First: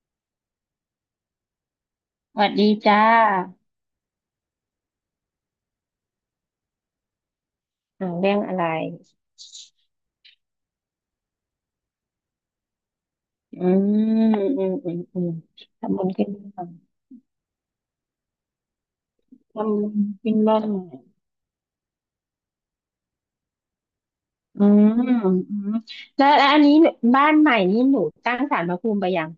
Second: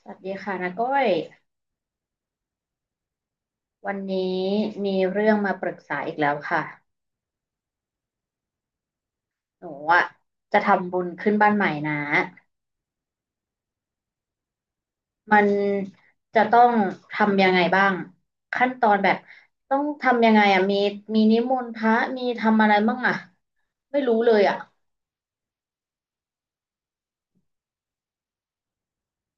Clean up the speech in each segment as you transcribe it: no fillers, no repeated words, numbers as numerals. สวัสดีค่ะนาก้อยสวัสดีจ้าวันนี้มีเรื่องมาปรึกษาอีกแล้วค่ะเรื่องอะไรหนูอะจะทำบุญขึ้นบ้านใหม่นะอืมอืมอืมอืมมันทำบุญขึ้นจะต้อบ้านงทำยังไงบ้างขั้นตอนแบบต้อทำงบุญทำยัขึ้งนไงบ้าอะนมีใหม่มีนิมนต์พระมีทำอะไรบ้างอะไม่รู้เลยอะอืมอืมแล้วอันนี้บ้านใหม่นี้หนูตั้งศาลพระภูมิไปยัง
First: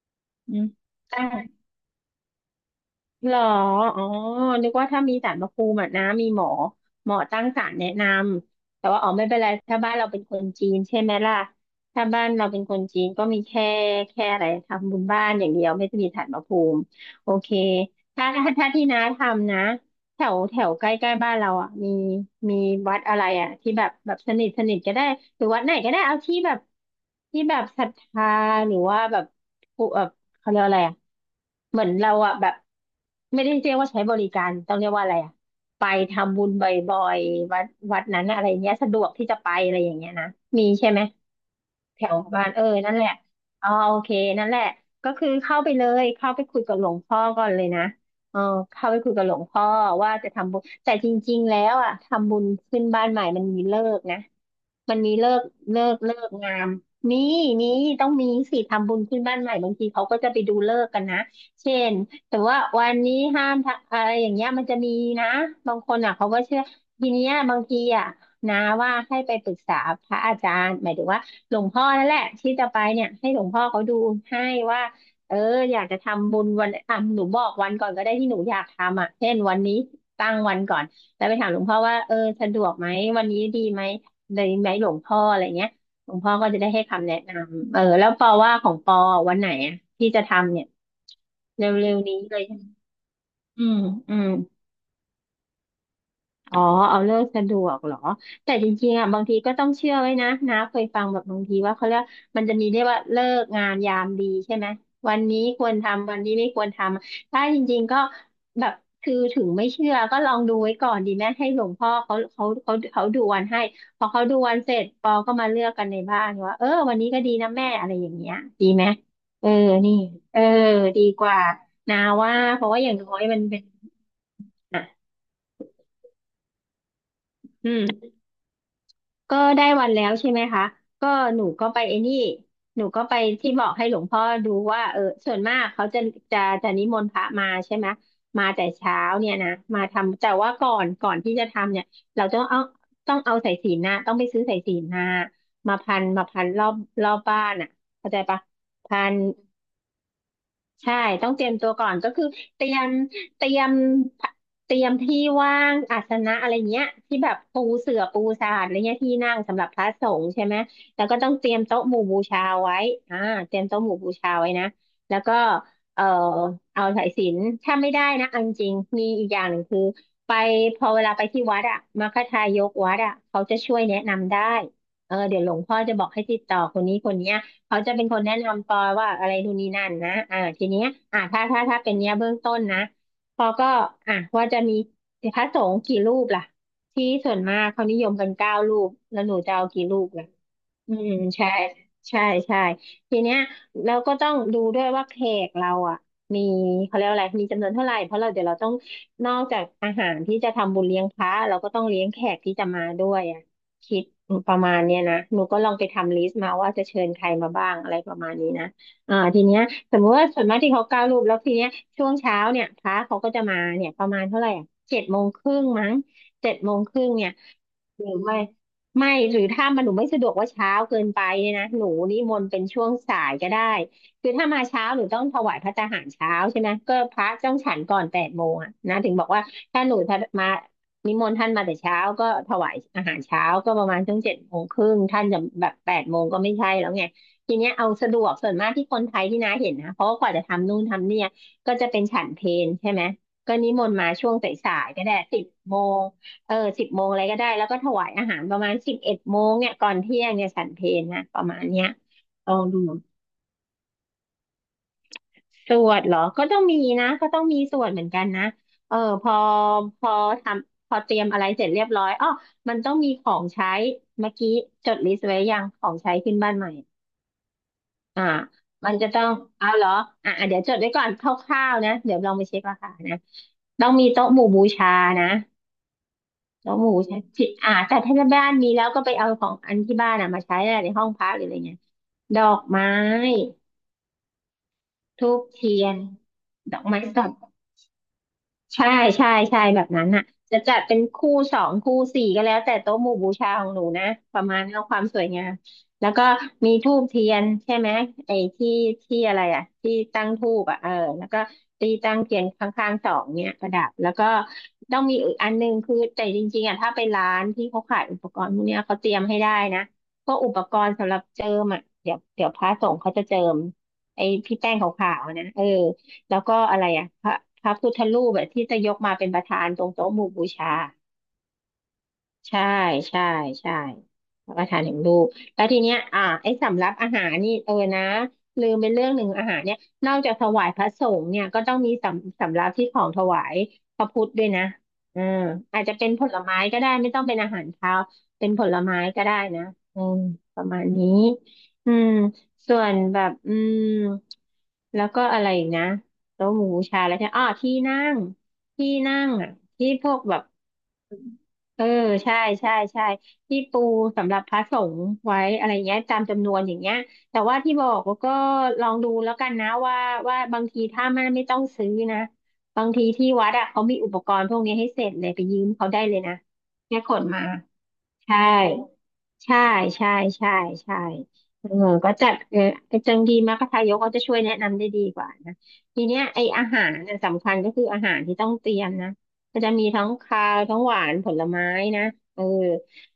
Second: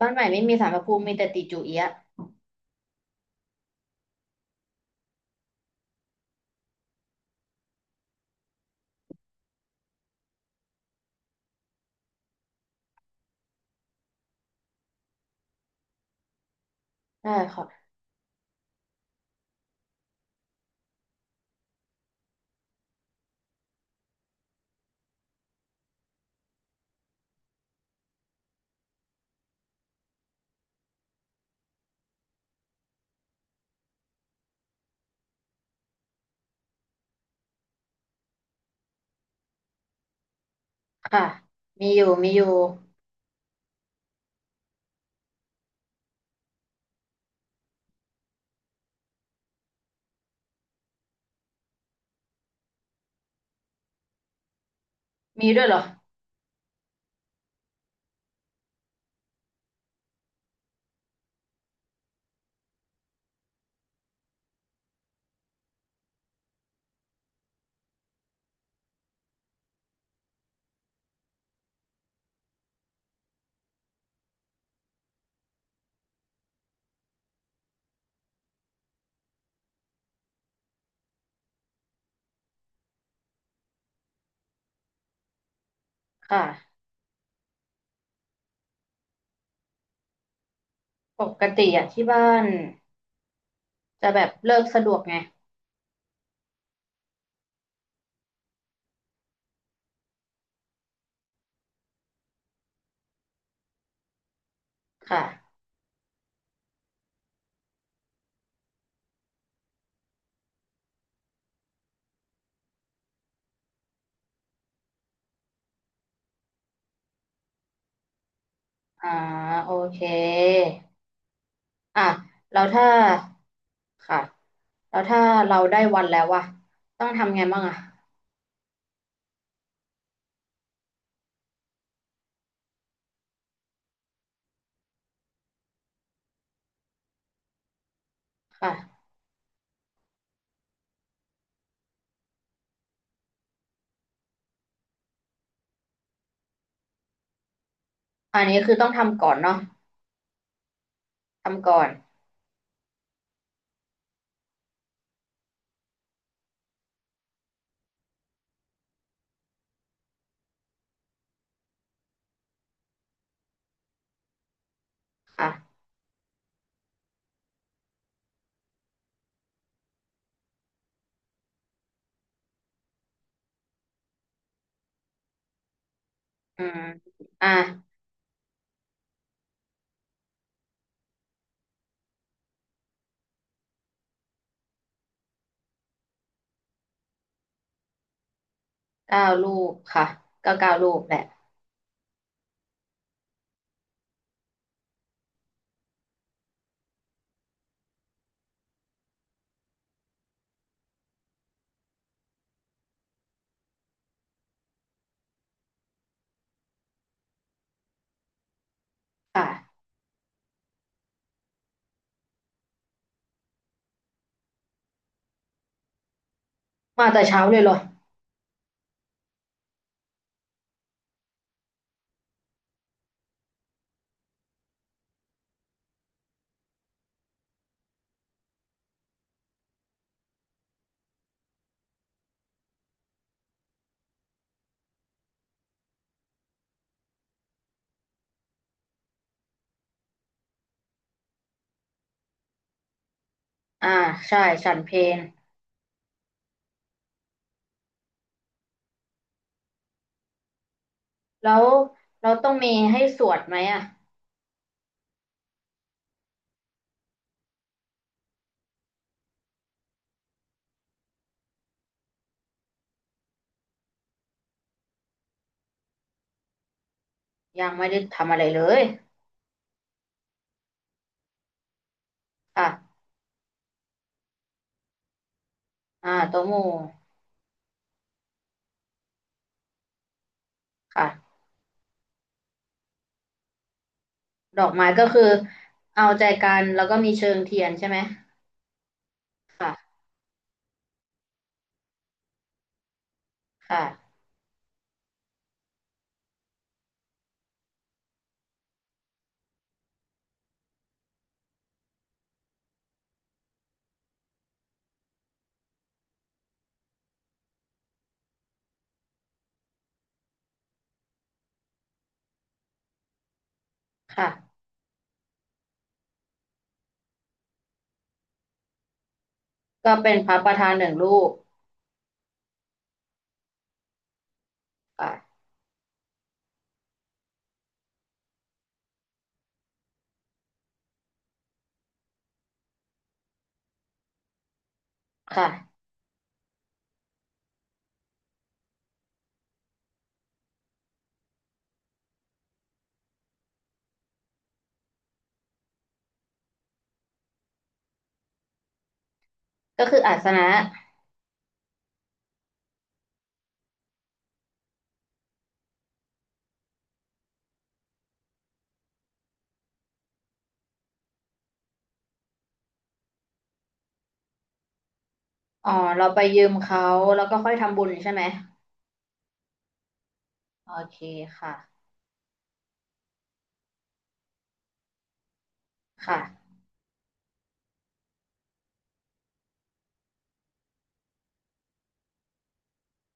บ้านใหม่ไม่มีอืม ศาลพระภูมิมีตั้แต่ติง จูเอียะหรออ๋อนึกว่าถ้ามีศาลพระภูมิอะนะมีหมอตั้งศาลแนะนำแต่ว่าอ๋อไม่เป็นไรถ้าบ้านเราเป็นคนจีนใช่ไหมล่ะถ้าบ้านเราเป็นคนจีนก็มีแค่อะไรทำบุญบ้านอย่างเดียวไม่ได้มีศาลพระภูมิโอได้เคค่ะถ้าที่น้าทำนะ แถวแถวใกล้ใกล้บ้านเราอ่ะมีวัดอะไรอ่ะที่แบบสนิทสนิทก็ได้หรือวัดไหนก็ได้เอาที่แบบศรัทธาหรือว่าแบบผู้แบบเขาเรียกอะไรอ่ะเหมือนเราอ่ะแบบไม่ได้เรียกว่าใช้บริการต้องเรียกว่าอะไรอ่ะไปทำบุญบ่อยๆวัดนั้นอะอะไรเงี้ยสะดวกที่จะไปอะไรอย่างเงี้ยนะมีใช่ไหม ค่ะมีอแถยู่วมีอบ้ายู่นเออนั่นแหละอ๋อโอเคนั่นแหละก็คือเข้าไปเลยเข้าไปคุยกับหลวงพ่อก่อนเลยนะเออเข้าไปคุยกับหลวงพ่อว่าจะทำบุญแต่จริงๆแล้วอ่ะทำบุญขึ้นบ้านใหม่มันมีเลิกนะมันมีเลิกมีด้วยเหรอเลิกเลิกงามมีมีต้องมีสิทำบุญขึ้นบ้านใหม่บางทีเขาก็จะไปดูเลิกษ์กันนะเช่นแต่ว่าวันนี้ห้ามทำอะไรอย่างเงี้ยมันจะมีนะบางคนอ่ะเขาก็เชื่อทีเนี้ยบางทีอ่ะนะว่าให้ไปปรึกษาพระอาจารย์หมายถึงว่า หลวงพ่อนั่นแหละที่จะไปเนี่ยให้หลวงพ่อเขาดูให้ว่าเอออยากจะทำบุญวันอ่ะหนูบอกวันก่อนก็ได้ที่หนูอยากทำอ่ะเช่นวันนี้ตั้งวันก่อนแล้วไปถามหลวงพ่อว่าเออสะดวกไหมวันนี้ดีไหมเลยไหมหลวงพ่ออะไรเงี้ยหลวงพ่อค่ะก็จะได้ให้คำแนะนำเออแล้วปอว่าของปอวันไหนอ่ะที่จะทำเนี่ยปกติเรอะ็วที่ๆนี้บ้าเลยนใช่ไหมอืมจะอืแบม บเลิกสะดวกไงอ๋อเอาเลิกสะดวกเหรอแต่จริงๆอ่ะบางทีก็ต้องเชื่อไว้นะนะเคยฟังแบบบางทีว่าเขาเรียกมันจะมีเรียกว่าเลิกงานยามดีใช่ไหมวันนี้ค่ะ ควรทำวันนี้ไม่ควรทำถ้าจริงๆก็แบบคือถึงไม่เชื่อก็ลองดูไว้ก่อนดีไหมให้หลวงพ่อเขาดูวันให้พอเขาดูวันเสร็จปอก็มาเลือกกันในบ้านว่าเออวันนี้ก็ดีนะแม่อะไรอย่างเงี้ยดีไหมอ่าเออโอนี่เคเออดีกว่านาอ่ะว่าแล้เพวราะว่าถ้าอย่างน้อยมันเป็นค่ะอ่ะแล้วถ้าเราได้วันแล้วอะต้องทำไงบ้างอือะม ก็ได้วันแล้วใช่ไหมคะก็หนูก็ไปไอ้นี่หนูก็ไปที่บอกให้หลวงพ่อดูว่าเออส่วนมากเขาจะนิมนต์พระมาใช่ไหมมาแต่เช้าค่ะเนี่ยนะมาทำแต่ว่าก่อนที่จะทำเนี่ยเราต้องเอาสายสิญจน์นะต้องไปซื้อสายสิญจน์มาพันรอบบ้านอ่ะเข้าใจปะอันนี้คือต้องพัน ทำก่อนเนาะใช่ต้องเตรียมทำตัวก่อก่นอนก็คือเตรียมเตรียมเตรียมที่ว่างอาสนะอะไรเงี้ยที่แบบปูเสื่อปูสาดอะไรเงี้ยที่นั่งสำหรับพระสงฆ์ใช่ไหมแล้วก็ต้องเตรียมโต๊ะหมู่บูชาไว้อ่าเตรียมโต๊ะหมู่บูชาไว้นะแล้วก็ค่ะเอ่อเอาสายสิญจน์ถ้าไม่ได้นะเอนจริงมีอีกอย่างหนึ่งคือไปพอเวลาไปที่วัดอะมัคคทายกวัดอะเขาจะช่วยแนะนำได้เออเดี๋ยวหลวงพ่อจะบอกให้ติดต่ออืคมนนี้คนเนี้ย อ่ะเขาจะเป็นคนแนะนำปอว่าอะไรนู่นนี่นั่นนะทีเนี้ยถ้าเป็นเนี้ยเบื้องต้นนะปอก็อ่ะว่าจะมีพระสงฆ์กี่รูปล่ะ ที่ส่วนมากเขานิยมกัน9 รูป แล้เก้าวหนูลูจะเอากกี่รูค่ะปล่ะ ก็เก้าลูอืกมแหละใช่ใช่ใช่ทีเนี้ยเราก็ต้องดูด้วยว่าแขกเราอ่ะมีเขาเรียกว่าอะไรมีจำนวนเท่าไหร่เพราะเราเดี๋ยวเราต้องนอกจากอาหารที่จะทำบุญเลี้ยงพระเราก็ต้องเลี้ยงแขกที่จะมาด้วยอ่ะคิดประมาณเนี้ยนะหนูก็ลองไปทำลิสต์มาว่าจะเชิญใครมาบ้างอะไรประมาณนี้นะทีเนี้ยค่ะสมมติว่าส่วนมากที่เขาก้าวรูปแล้วทีเนี้ยช่วงเช้าเนี่ยพระเขาก็จะมาเนี่ยประมาณเท่าไหร่อ่ะเจ็ดโมงครึ่งมั้งเจ็ดโมงครึ่มางแต่เนี่ย เช้าเลยเหรอหรือไม่ไม่หรือถ้ามันหนูไม่สะดวกว่าเช้าเกินไปเนี่ยนะหนูนิมนต์เป็นช่วงสายก็ได้คือถ้ามาเช้าหนูต้องถวายพระตาหารเช้าใช่ไหมก็พระต้องฉันก่อนแปดโมงอะนะถึงบอกว่าถ้ามานิมนต์ท่านมาแต่เช้าก็ถวายอาหารเช้าก็ประมาณช่วง7 โมงครึ่งท่านจะแบบแปดโมงก็ไม่ใช่แล้วไงทีเนี้ยเอาสะดวกส่วนมากที่คนไทยที่น้าเห็นนะเพราะว่ากว่าจะทำนู่นทำเนี่ยก็จะเป็นฉันเพลใช่ไหมก็นิมอ่านต์มาช่วงใช่สฉัานยเพลๆก็ได้สิบโมง เออ10 โมงอะไรก็ได้แล้วก็ถวายอาหารประมาณ11 โมงเนี่ยก่อนเที่ยงเนี่ยฉันเพลนะประแล้มาวณเนี้ยเราต้ลอองงมีดูให้สวดไหมอะสวดเหรอก็ต้องมีนะก็ต้องมีสวดเหมือนกันนะเออพอพอทำพอเตรียมอะไรเสร็จเรียบร้อยอ๋อมันต้องมีของใช้เมื่อกี้จดลิสต์ไว้ยังของใช้ขึ้นบ้านใหม่ยังไม่ได้อ่าทำอะไรเลยมันจะต้องเอาเหรออ่ะอ่ะเดี๋ยวจดไว้ก่อนคร่าวๆนะเดี๋ยวลองไปเช็คราคาค่ะนะต้องมีโต๊ะหมู่บูชานะ อ่าโตะหมู่แล้วหมูใช้ที่แต่ถ้าบ้านมีแล้วก็ไปเอาของอันที่บ้านอ่ะมาใช้อหละในห้องพัค่ะกหรืออะไรเงี้ยดอกไม้ดอกไม้ก็คืธูอปเทียน เอาใจกันดอแล้กวก็ไม้มีสเชิด งเทียนใช่ไหม ใช่ใช่ใช่แบบค่ะนั้นน่ะจะจัดเป็นคู่สองคู่สี่ก็แล้วแต่โต๊ะหมู่บูชาของหนูนะค่ะประมาณเอาความสวยงามแล้วก็มีธูปเทียนใช่ไหมไอ้ที่ที่อะไรที่ตั้งธูปอ่ะเออแล้วก็ตีตั้งเทียนข้างๆสองเนี่ยประดับแล้วก็ต้องมีอีกอันหนึงคือแต่จริงๆอ่ะถ้าไปร้านที่เขาขายอุปกรณ์พวกเนี้ยเขาเตรียมให้ได้นะพวกอุปกรณ์สำหรับเจิมอ่ะเดี๋ยวพระสงฆ์เขาจะเจิมไอ้ค่ะพี่แป้งขาวๆนะเออ แล้วก็อะไรอ่ะพระพุทธรูปแบบที่จะยกมาเป็นประธานตรงก็โต๊ะเป็นหมู่พระบูประชา ธาน1 รูปใช่ใช่ใช่รับประทานถึงลูกค่ะแล้วทีเนี้ยไอ้สำรับอาหารนี่เออนะลืมไปเรื่องหนึ่งอาหารเนี่ยนอกจากถวายพระสงฆ์เนี่ยก็ต้องมีสำรับที่ของถวายพระพุทธด้วยนะอืคมอา่ะจจะเป็นผลไม้ก็ได้ไม่ต้องเป็นอาหารคาวเป็นผลไม้ก็ได้นะอืมประมาณนี้อืมส่วนแบบอืมแล้วก็อะไรอีกนะโต๊ะหมู่บูชาแล้วใช่อ๋อที่นั่งที่นั่งอ่ะก็ที่คือพอาวกสแบนะบ เออใช่ใช่ใช่ที่ปูสำหรับพระสงฆ์ไว้อะไรเงี้ยตามจำนวนอย่างเงี้ยแต่ว่าที่บอกว่าก็ลองดูแล้วกันนะว่าบางทีถ้ามันไม่ต้องซื้อนะบางทีที่วัดอะเขามีอุปกรณ์พวกนี้ให้เสร็จเลยไปยือ๋มอเขาได้เราเลไปยนะยืมเขาแค่ขแล้นวก็มา ค่อยทำบุญใช่ไหมใช่ ใช่ใช่ใช่โอใช่เคค่ะเออก็จะเออไอ้จังดีมากทายกก็จะช่วยแนะนำได้ดีกว่านะทีเนี้ค่ะยไอ้อาหารน่ะสำคัญก็คืออาหารที่ต้องเตรียมนะก็จะมีทั้งคาวทั้งหวานผลไม้นะเออ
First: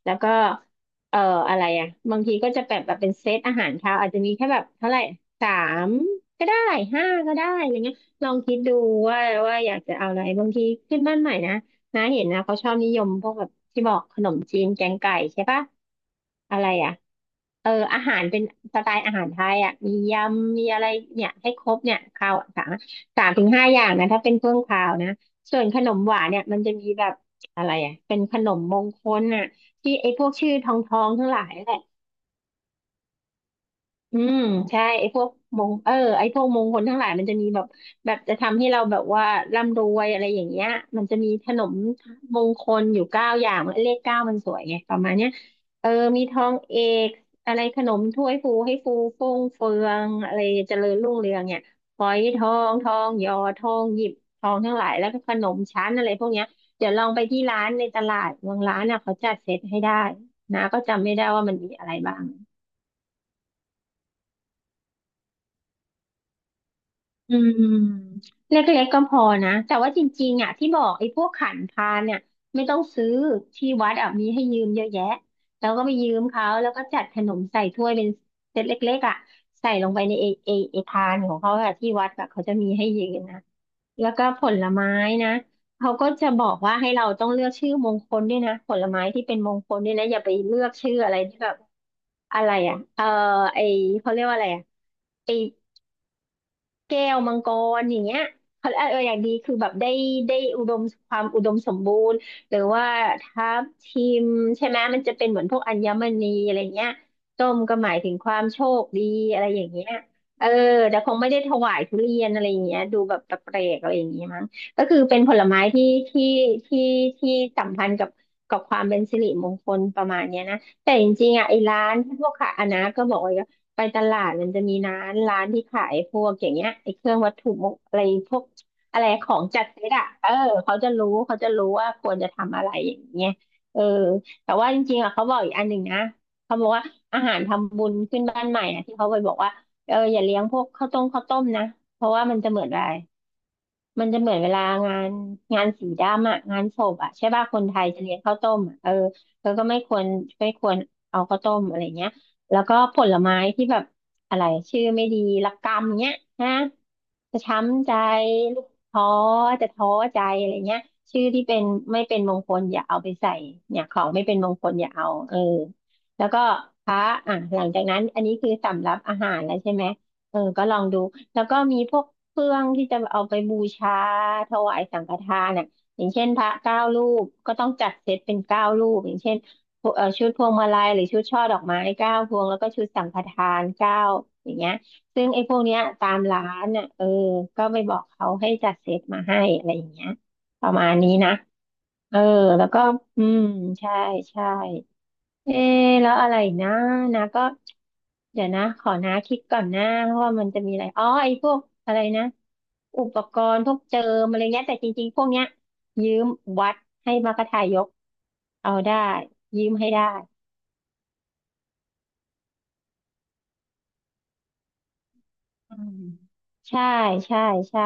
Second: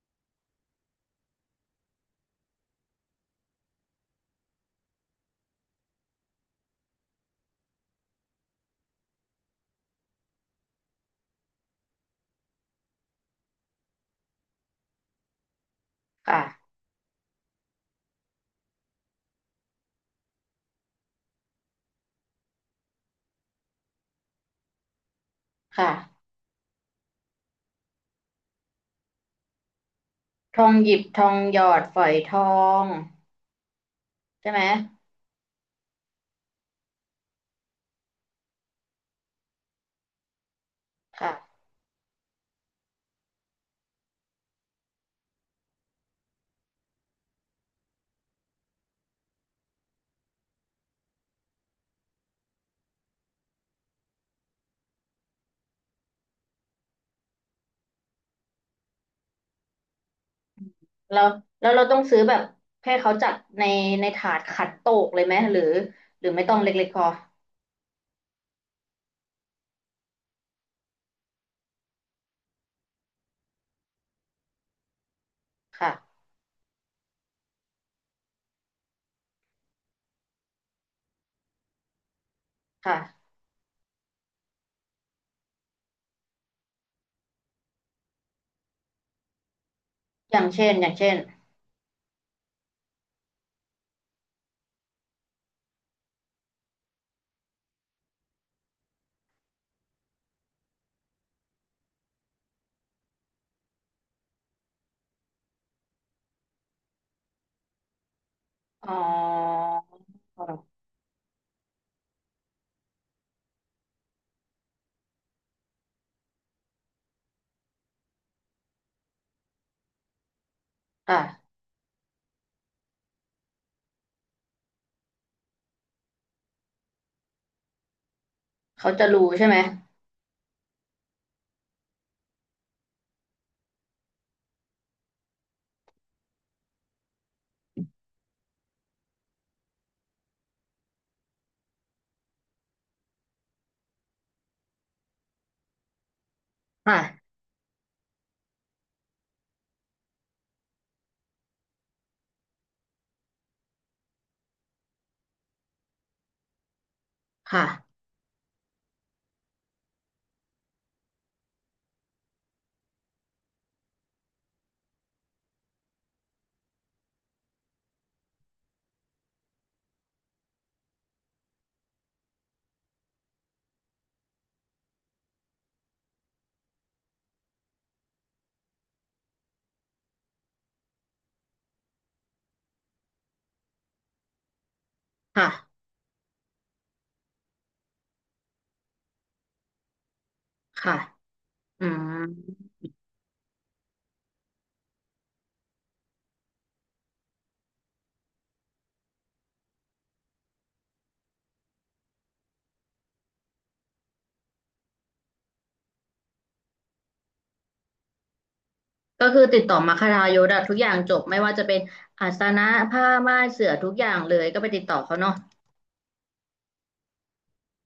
แล้วก็เอ่ออะไรอ่ะบางทีก็จะแบบเป็นเซตอาหารคาวอาจจะมีแค่แบบเท่าไหร่สามก็ได้ห้าก็ได้อะไรเงี้ยลองคิดดูว่าว่าอยากจะเอาอะไรบางทีขึ้นบ้านใหม่นะ น้าเห็นนะเขาชอบนิยมพวกแบบที่บอกขนมจีนแกงไก่ใช่ปะอะค่ะไรอ่ะเอออาหารเป็นสไตล์อาหารไทยอ่ะมียำมีอะไรเนี่ยให้ครบเนี่ยข้าว3 ถึง 5อย่างนะถ้าเป็นเครื่องคาวนะส่วนขนมหวาค่ะ นเนี่ยมันจะมีแบบอะไรอ่ะเป็นขนมมงคลน่ะที่ไอ้พวกชื่อททององหทยิอบงททั้องหงลายหยแหอละ ดฝอยทองอืมใช่ไหมใช่ไอ้พวกมงเออไอ้พวกมงคลทั้งหลายมันจะมีแบบแบบจะทำให้เราแบบว่าร่ำรวยอะไรอย่างเงี้ยมันจะมีขค่ะนมมงคลอยู่9 อย่างเลขเก้ามันสวยไงประมาณเนี้ยเออมีทองเอกอะไรขนมถ้วยฟูให้ฟูฟ่งเฟืองอะไรเจริญรุ่งเรืองเนี่ยฝอยทองทองหยอทองหยิบทองทั้งหลายแล้วก็ขนมชั้นอะไรพวกเนี้ยเดี๋ยวลองไปที่ร้านในตลาดบางร้านน่ะเขาจัดเซตให้ได้นะก็จำไม่แล้ได้วว่ามันแล้มีวเราอะไรต้องบ้าซื้อง แบบให้เขาจัดในในถาดขัดโตกเลยไหมหรือหรือไม่ต้องเล็กๆพออืมเล็กๆก็พอนะแต่ว่าจริงๆอ่ะที่บอกไอ้พวกขันพาเนี่ยไม่ต้องซื้อที่วัดอ่ะมีให้ยืมเยอะแยะแล้วก็ไปยืค่ะมเขาแล้วก็จัดขนมใส่ถ้วยเป็นเซตเล็กๆอ่ะใส่ลงไปในไอ้พานของเขาอ่ะที่วัดแบบเขาจะมีให้ยืมค่ะนะแล้วก็ผลไม้นะเขาก็จะบอกว่าให้เราต้องเลือกชื่อมงคลด้วยนะผลไม้ที่เป็นมงคลด้วยนะอย่าไปอย่างเลือเช่กนอย่าชื่งอเช่อะนไรที่แบบอะไรอ่ะเออไอเขาเรียกว่าอะไรอ่ะ แก้วมังกรอย่างเงี้ยเขาเอออย่างดีคือแบบได้ได้อุดมความอุดมสมบูรณ์หรือว่าทับทิมใช่ไหมมันจะเป็นเหมือนพวกอัญมณีอะไรเงี้ยส้มก็หมายถึงความโชคอ๋อดีอะไรอย่างเงี้ยเออแต่คงไม่ได้ถวายทุเรียนอะไรอย่างเงี้ยดูแบบแปลกๆอะไรอย่างเงี้ยมั้งก็คือเป็นผลไม้ที่ที่สัมพันธ์กับกับความเป็นสิริมงคลประมาณเนี้ยนะแต่จริงๆค่ะอ่ะไอ้ร้านพวกขายอันนะก็บอกว่า ไปตลาดมันจะมีร้านที่ขายพวกอย่างเงี้ยไอ้เครื่องวัตถุมงอะไรพวกเขาอะจะไรรู้ของใช่ไหมจัดเซตอ่ะเออเขาจะรู้ว่าควรจะทำอะไรอย่างเงี้ยเออแต่ว่าจริงๆอ่ะเขาบอกอีกอันหนึ่งนะเขาบอกว่าอาหารทำบุญขึ้นบ้านใหม่อ่ะที่เขาไปบอกว่าเอออย่าเลี้ยงพวกข้าวต้มนะเพราะว่ามันจะเหมือนอะไร มันจะเหมือนเวลางานงานสีดำอะงานศพอะใช่ค่ะป่ะคนไทยจะเลี้ยงข้าวต้มอะเออแล้วก็ไม่ควรเอาข้าวต้มอะไรเงี้ยแล้วก็ผลไม้ที่แบบอะไรชื่อไม่ดีละกำเงี้ยนะจะช้ำใจค่ะ ลูกท้อจะท้อใจอะไรเงี้ยชื่อที่เป็นไม่เป็นมงคลอย่าเอาไปใส่เนี่ยของไม่เป็นมงคลอย่าเอาเออแล้วก็พระอ่ะหลังจากนั้นอันนี้คือสำรับอาหารแล้วใช่ไหมเออก็ลองดู แล้วก็มีพวกเครื่องที่จะเอาไปบูชาถวายสังฆทานอ่ะอย่างเช่นพระเก้ารูปก็ต้องจัดเซตเป็นเก้ารูปอย่างเช่นชุดพวงมาลัยหรือชุดช่อดอกไม้เก้าพวงแล้วก็ชุดสังฆทานเก้าอย่างเงี้ยซึ่งไอ้พวกเนี้ค่ะยตามร้านอ่ะเออก็ไปบอกเขาให้จัดเซตมาให้อะไรอย่างเงี้ยประมาค่ะ ณนี้นะอืมเออแล้วก็อืมใช่ใช่ เอ๊ะแล้วอะไรอีกนะนะก็เดี๋ยวนะขอนะคิดก่อนนะเพราะว่ามันจะมีอะไรอ๋อไอ้พวกอะไรนะอุปกรณ์พวกเจิมอะไรเงี้ยแต่จริงๆพวกเนี้ยยืมวัดให้มากระทายกเอาได้ก็คือติดยืมต่อให้มาคได้ทายศอะทุกอย่างจบไม่ว่าจะเป็นอาสนะผ้าม่านเสื่อทุกอย่างเลยก็ไปติดต่อเขาเนาะอืมใช่ใช่ใช่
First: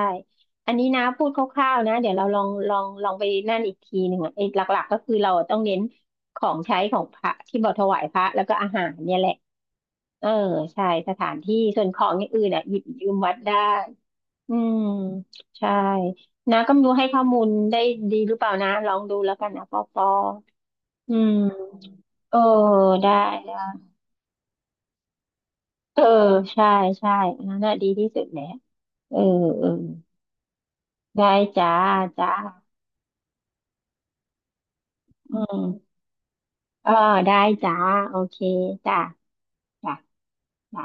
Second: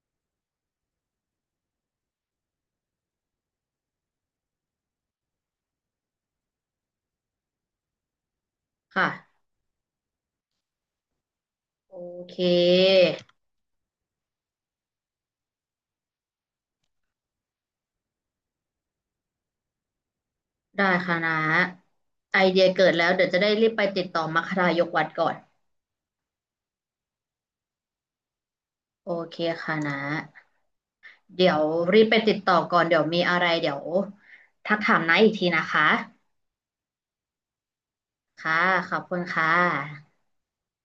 อันนี้นะพูดคร่าวๆนะเดี๋ยวเราลองไปนั่นอีกทีหนึ่งอ่ะไอ้หลักๆก็คือเราต้องเน้นของใช้ของพระที่เราถวายพระแล้วก็อาหารเนี่ยแหละ ค่ะเออใช่สถานที่ส่วนโอของอย่างเคอื่นอ่ะหยิบยืมวัดได้อืมใช่นะก็ไม่รู้ให้ข้อมูลได้ดีหรือเปล่านะลองดูแล้วกันนะปอปอได้อืค่ะนะมเออไอเดียเกิดแล้วได้เดี๋ยวจะได้ได้รีบไปติดต่อมัคคทายกวัดก่อนเออใช่ใช่อันนั่นน่ะดีที่สุดแหละโอเออเคเออค่ะนะได้เดี๋ยวจ้ารีบไปจ้าติดต่อก่อนเดี๋ยวมีอะไรเดี๋ยวทักถามนะอีกอืทีนะคะมเออได้จ้าโอเคค่ะขจ้าอบคุณค่จ้าะจ้า